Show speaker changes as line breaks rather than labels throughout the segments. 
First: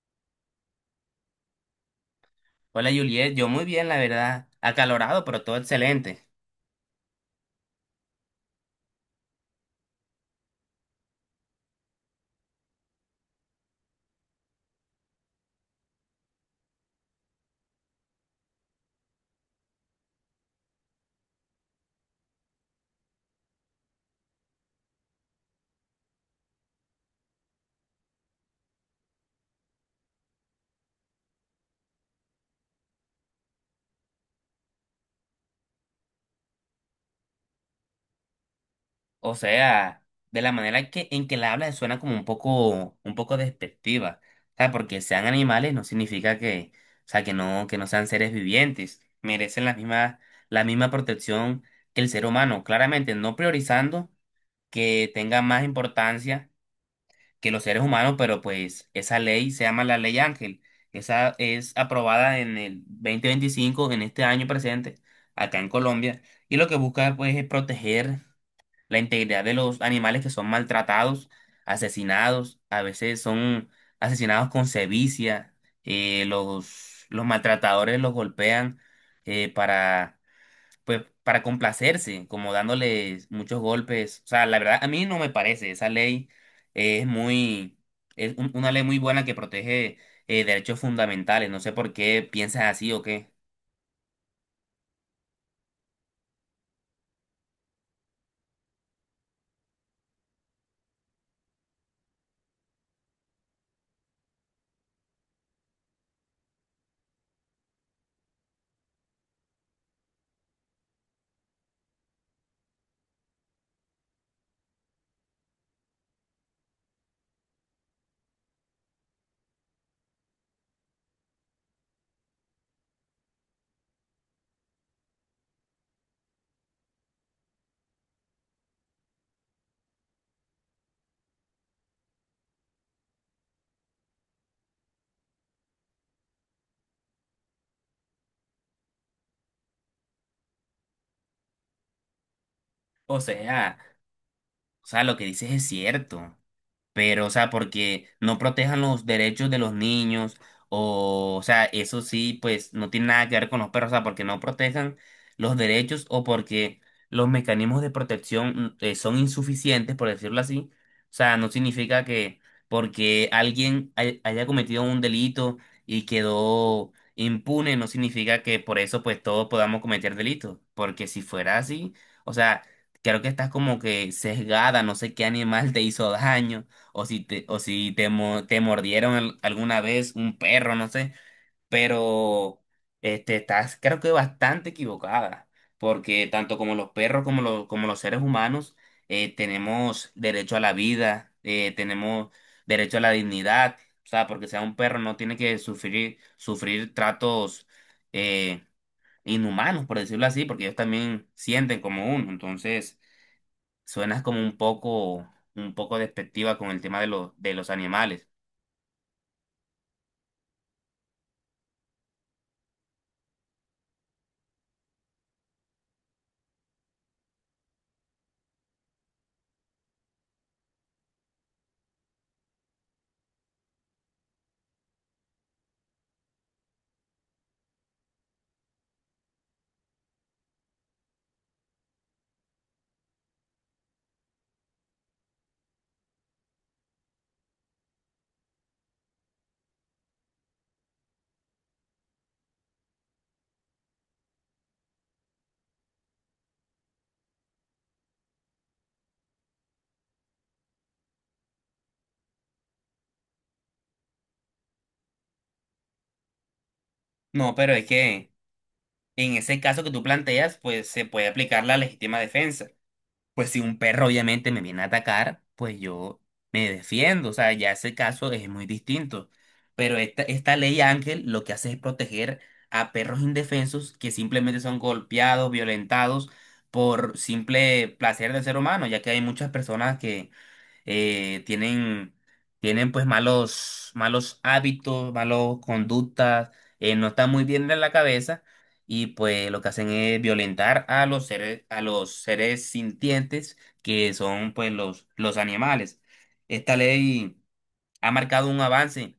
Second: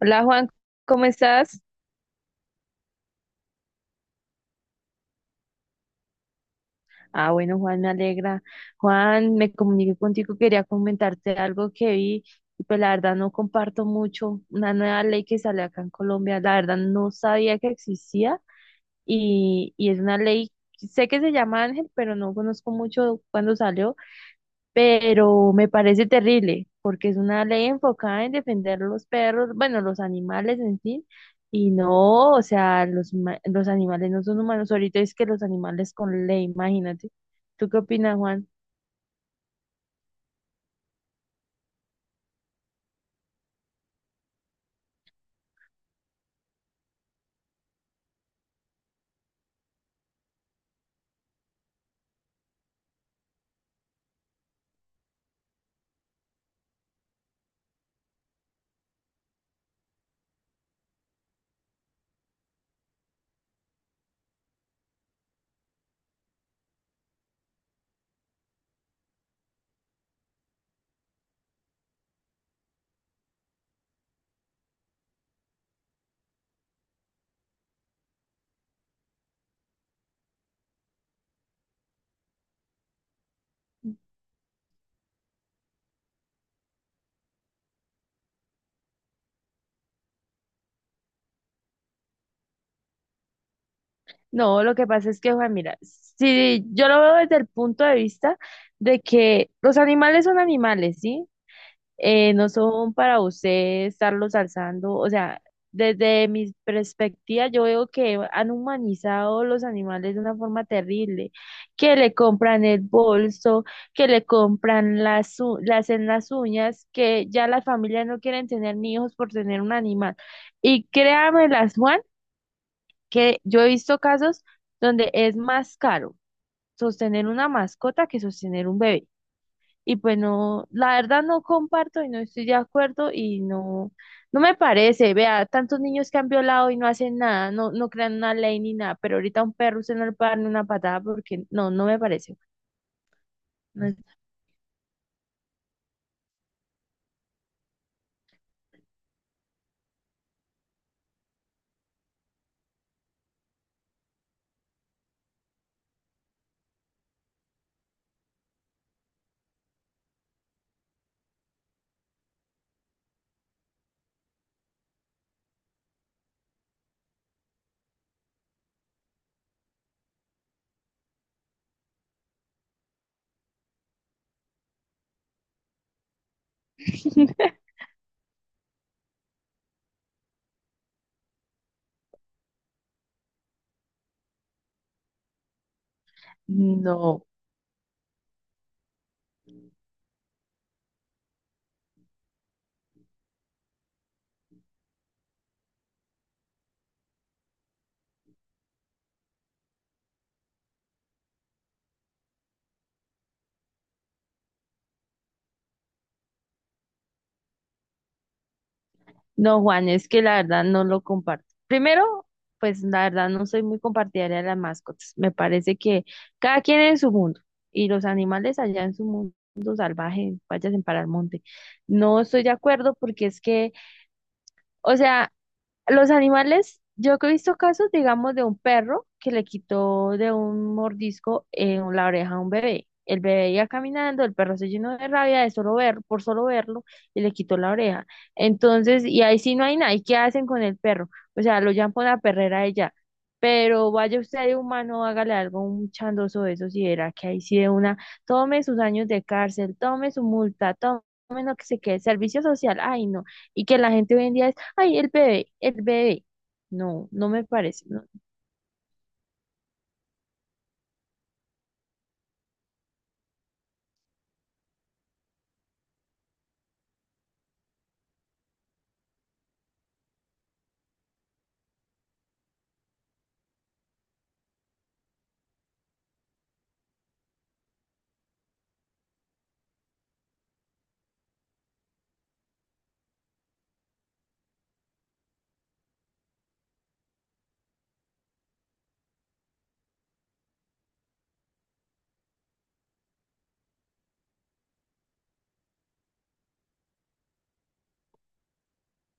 Hola Juan, ¿cómo estás?
Hola Juliet, yo muy bien, la verdad, acalorado, pero todo excelente.
Ah, bueno, Juan, me alegra. Juan, me comuniqué contigo, quería comentarte algo que vi, y pues la verdad no comparto mucho una nueva ley que sale acá en Colombia, la verdad no sabía que existía y es una ley, sé que se llama Ángel, pero no conozco mucho cuándo salió. Pero me parece terrible porque es una ley enfocada en defender los perros, bueno, los animales en sí, y no, o sea, los animales no son humanos, ahorita es que los animales con ley, imagínate. ¿Tú qué opinas, Juan?
O sea, de la manera en que la hablas suena como un poco despectiva. O sea, porque sean animales no significa que, o sea, que no sean seres vivientes. Merecen la misma protección que el ser humano, claramente no priorizando que tenga más importancia que los seres humanos, pero pues esa ley se llama la Ley Ángel. Esa es aprobada en el 2025, en este año presente, acá en Colombia, y lo que busca pues es proteger la integridad de los animales que son maltratados, asesinados, a veces son asesinados con sevicia, los maltratadores los golpean, para pues para complacerse, como dándoles muchos golpes. O sea, la verdad, a mí no me parece. Esa ley es muy, una ley muy buena que protege derechos fundamentales. No sé por qué piensas así o qué.
No, lo que pasa es que, Juan, mira, si yo lo veo desde el punto de vista de que los animales son animales, ¿sí? No son para usted estarlos alzando. O sea, desde mi perspectiva, yo veo que han humanizado los animales de una forma terrible, que le compran el bolso, que le compran le hacen las uñas, que ya las familias no quieren tener ni hijos por tener un animal. Y las Juan, que yo he visto casos donde es más caro sostener una mascota que sostener un bebé. Y pues no, la verdad no comparto y no estoy de acuerdo y no, no me parece, vea, tantos niños que han violado y no hacen nada, no, no crean una ley ni nada, pero ahorita a un perro usted no le puede dar ni una patada porque no, no me parece.
O sea,
No, es-
o sea, lo que dices es cierto, pero, o sea, porque no protejan los derechos de los niños, o sea, eso sí, pues no tiene nada que ver con los perros. O sea, porque no protejan los derechos o porque los mecanismos de protección son insuficientes, por decirlo así. O sea, no significa que porque haya cometido un delito y quedó impune, no significa que por eso pues todos podamos cometer delitos, porque si fuera así, o sea, creo que estás como que sesgada. No sé qué animal te hizo daño o si te mordieron alguna vez un perro, no sé, pero este, estás creo que bastante equivocada, porque tanto como los perros
no.
como los seres humanos tenemos derecho a la vida, tenemos derecho a la dignidad. O sea, porque sea un perro no tiene que sufrir, sufrir tratos eh, inhumanos, por decirlo así, porque ellos también sienten como uno, entonces... Suenas como un poco despectiva con el tema de de los animales.
No, Juan, es que la verdad no lo comparto. Primero, pues la verdad no soy muy compartidaria de las mascotas. Me parece que cada quien en su mundo y los animales allá en su mundo salvaje, vayan para el monte. No estoy de acuerdo porque es que, o sea, los animales, yo que he visto casos, digamos, de un perro que le quitó de un mordisco en la oreja a un bebé. El bebé iba caminando, el perro se llenó de rabia de solo ver, por solo verlo, y le quitó la oreja. Entonces, y ahí sí no hay nada. ¿Y qué hacen con el perro? O sea, lo llaman por la perrera ella. Pero vaya usted de humano, hágale algo, un chandoso de esos, y verá que ahí sí de una, tome sus años de cárcel, tome su multa, tome lo que se quede, servicio social, ay no. Y que la gente hoy en día es Ay, el bebé, el bebé. No, no me
No, pero es
parece. No.
que en ese caso que tú planteas, pues se puede aplicar la legítima defensa. Pues si un perro obviamente me viene a atacar, pues yo me defiendo. O sea, ya ese caso es muy distinto. Pero esta ley Ángel lo que hace es proteger a perros indefensos que simplemente son golpeados, violentados por simple placer del ser humano, ya que hay muchas personas que eh, tienen, tienen pues malos, malos hábitos, malos conductas, no están muy bien de la cabeza, y pues lo que hacen es violentar a los seres sintientes que son pues los animales. Esta ley ha marcado un avance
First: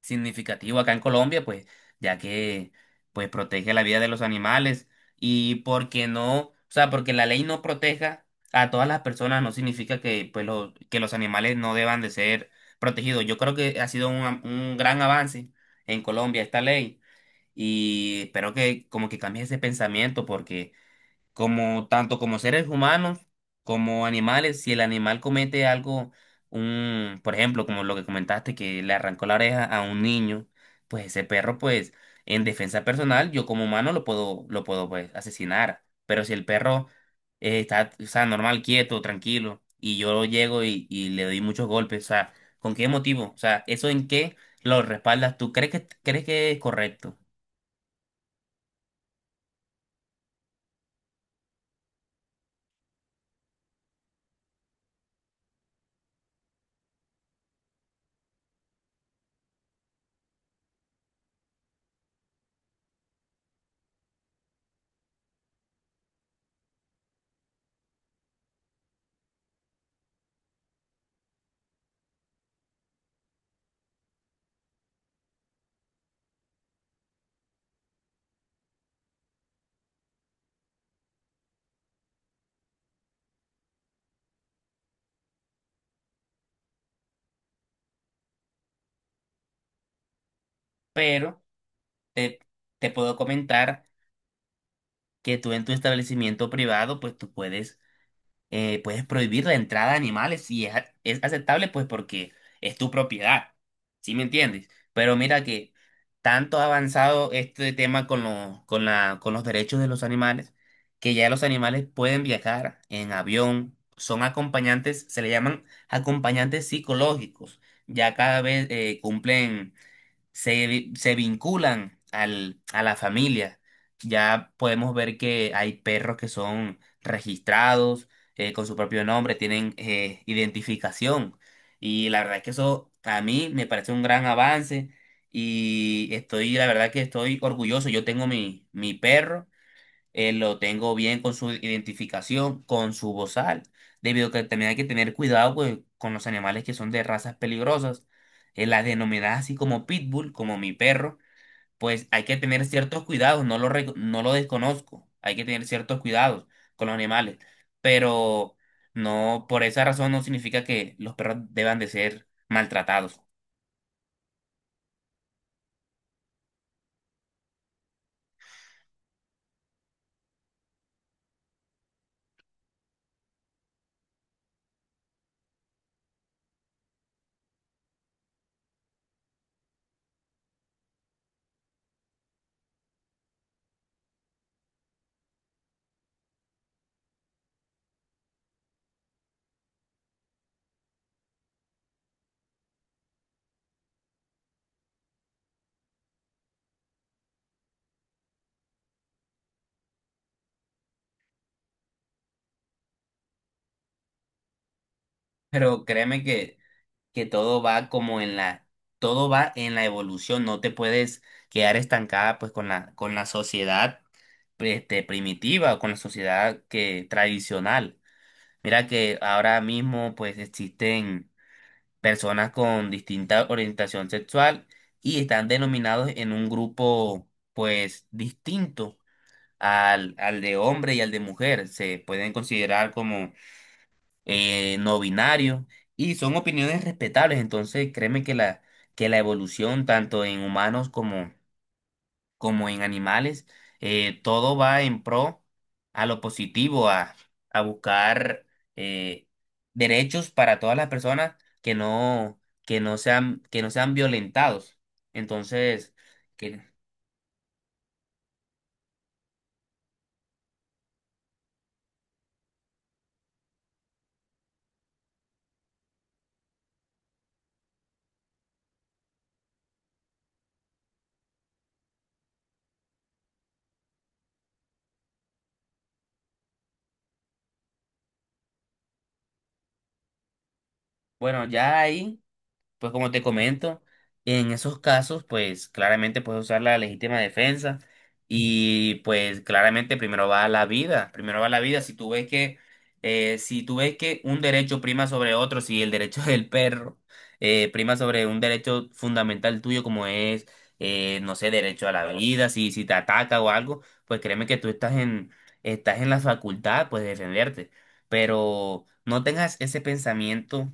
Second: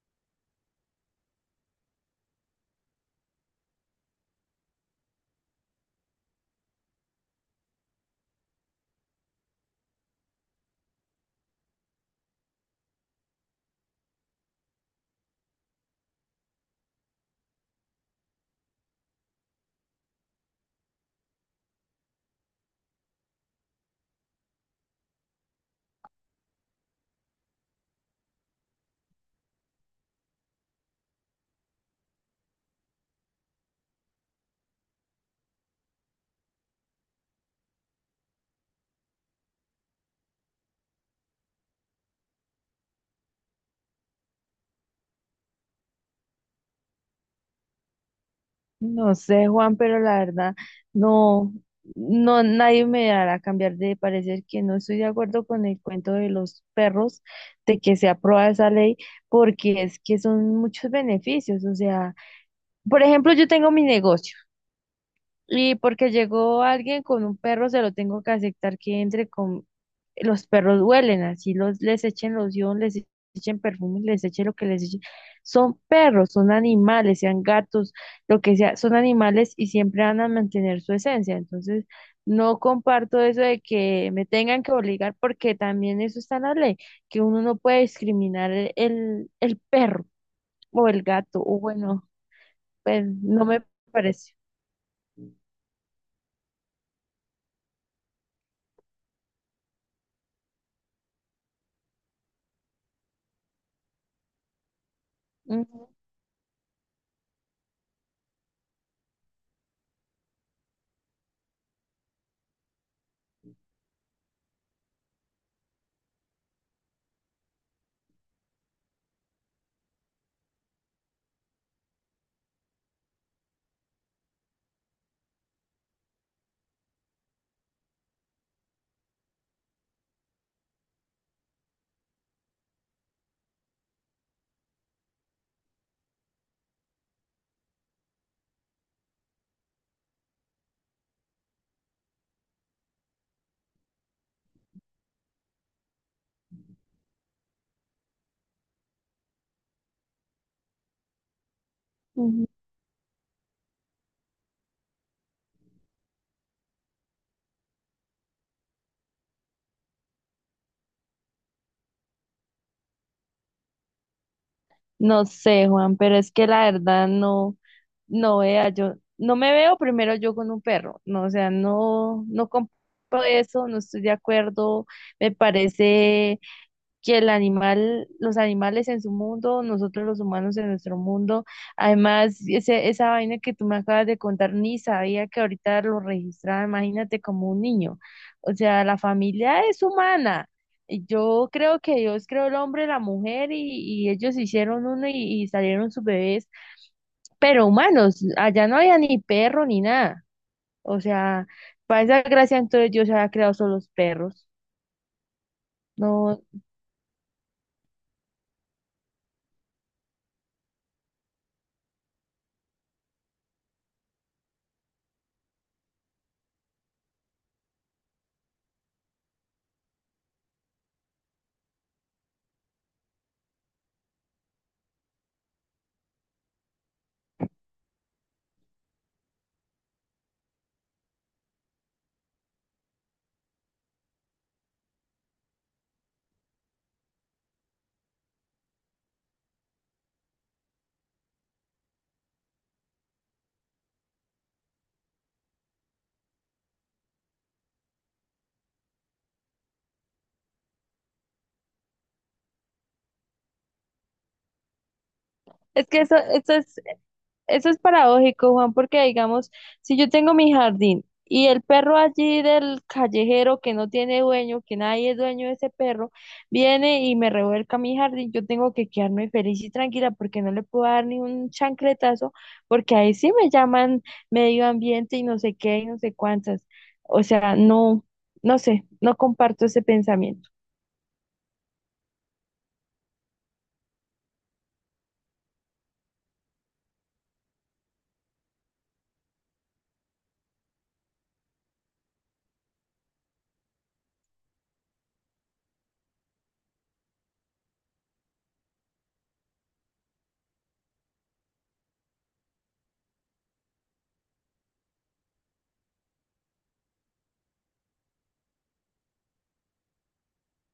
significativo acá en Colombia, pues, ya que pues protege la vida de los animales. Y porque no, o sea, porque la ley no proteja a todas las personas no significa que que los animales no deban de ser protegidos. Yo creo que ha sido un gran avance en Colombia esta ley, y espero que como que cambie ese pensamiento, porque como tanto como seres humanos como animales, si el animal comete algo, un, por ejemplo, como lo que comentaste, que le arrancó la oreja a un niño, pues ese perro, pues, en defensa personal, yo como humano lo puedo, pues, asesinar. Pero si el perro está, o sea, normal, quieto, tranquilo, y yo llego y le doy muchos golpes, o sea, ¿con qué motivo? O sea, ¿eso en qué lo respaldas tú? ¿Crees que es correcto?
No sé, Juan, pero la verdad, no, no, nadie me hará cambiar de parecer que no estoy de acuerdo con el cuento de los perros, de que se aprueba esa ley, porque es que son muchos beneficios. O sea, por ejemplo, yo tengo mi negocio. Y porque llegó alguien con un perro, se lo tengo que aceptar que entre con... Los perros huelen, así los, les echen loción, les echen perfume, les echen lo que les echen. Son perros, son animales, sean gatos, lo que sea, son animales y siempre van a mantener su esencia. Entonces, no comparto eso de que me tengan que obligar, porque también eso está en la ley, que uno no puede discriminar el perro o el gato,
Pero
o bueno,
te, te
pues
puedo
no me
comentar
parece.
que tú en tu establecimiento privado, pues tú puedes, puedes prohibir la entrada de animales si es aceptable, pues porque es tu propiedad, ¿sí me entiendes? Pero mira que tanto ha avanzado este tema con, lo- con, la, con los derechos de los animales, que ya los animales pueden viajar en avión, son acompañantes, se le llaman acompañantes psicológicos, ya cada vez cumplen se vinculan a la familia. Ya podemos ver que hay perros que son registrados, con su propio nombre, tienen, identificación. Y la verdad es que eso a mí me parece un gran avance, y estoy, la verdad que estoy orgulloso. Yo tengo mi perro, lo tengo bien con su identificación, con su bozal, debido a que también hay que tener cuidado pues, con los animales que son de razas peligrosas, las denominadas así como pitbull, como mi perro, pues hay que
Ujú.
tener ciertos cuidados, no lo desconozco, hay que tener ciertos cuidados con los animales, pero no, por esa razón no significa que los perros deban de ser maltratados.
No sé, Juan, pero es que la verdad no, no vea, yo no me veo primero yo con un perro, no, o sea, no, no compro eso, no estoy de acuerdo, me parece que el animal, los animales en su mundo, nosotros los humanos en nuestro mundo. Además, ese, esa vaina que tú me acabas de contar, ni sabía que ahorita lo registraba, imagínate como un niño. O sea, la familia es humana. Y yo creo que Dios creó el hombre, la mujer y ellos hicieron uno y salieron sus bebés, pero humanos, allá no había ni perro ni nada. O sea, para esa gracia entonces Dios había creado solo los perros.
Pero créeme
No,
que que todo va como en la, todo va en la evolución. No te puedes quedar estancada pues con la sociedad este, primitiva, o con la sociedad que tradicional. Mira que ahora mismo pues existen personas con distinta orientación sexual y están denominados en un grupo pues distinto al de hombre y al de mujer. Se pueden considerar como no binario, y son opiniones respetables. Entonces, créeme que que la evolución, tanto en humanos como, como en animales, todo va en pro a lo positivo, a buscar eh, derechos para todas las personas que no, que no sean violentados.
es
Entonces,
que eso
que,
es Eso es paradójico, Juan, porque digamos, si yo tengo mi jardín y el perro allí del callejero que no tiene dueño, que nadie es dueño de ese perro, viene y me revuelca mi jardín, yo tengo que quedarme feliz y tranquila porque no le puedo dar ni un chancletazo, porque ahí sí me llaman medio ambiente y no sé qué y no sé cuántas. O sea, no, no sé, no comparto ese pensamiento.
bueno, ya ahí. Pues como te comento, en esos casos, pues claramente puedes usar la legítima defensa, y pues claramente primero va la vida, primero va la vida. Si tú ves que, si tú ves que un derecho prima sobre otro, si el derecho del perro prima sobre un derecho fundamental tuyo como es, no sé, derecho a la vida, si te ataca o algo, pues créeme que estás en la facultad, pues de defenderte. Pero no tengas ese pensamiento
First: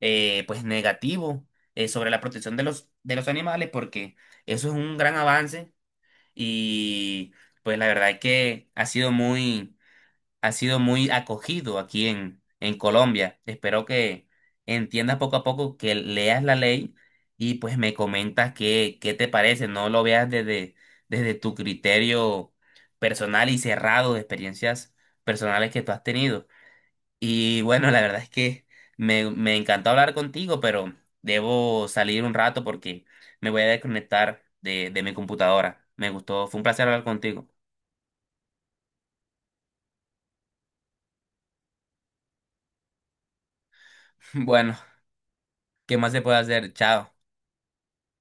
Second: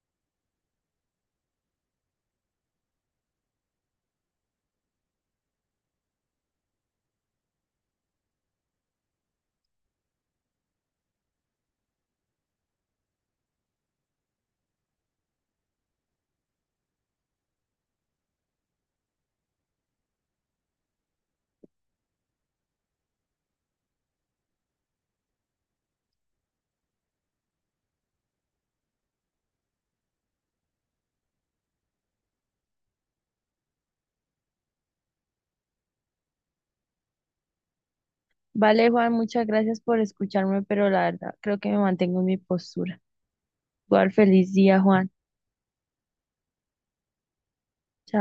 pues negativo, sobre la protección de de los animales, porque eso es un gran avance, y pues la verdad es que ha sido muy acogido aquí en Colombia. Espero que entiendas poco a poco, que leas la ley, y pues me comentas qué te parece. No lo veas desde, desde tu criterio personal y cerrado de experiencias personales que tú has tenido. Y bueno, la verdad es que me encantó hablar contigo, pero debo salir un rato porque me voy a desconectar de mi computadora. Me gustó, fue un placer hablar contigo.
Vale, Juan, muchas gracias por escucharme, pero la verdad creo que me mantengo en mi postura. Igual feliz
Bueno,
día, Juan.
¿qué más se puede hacer? Chao.
Chao.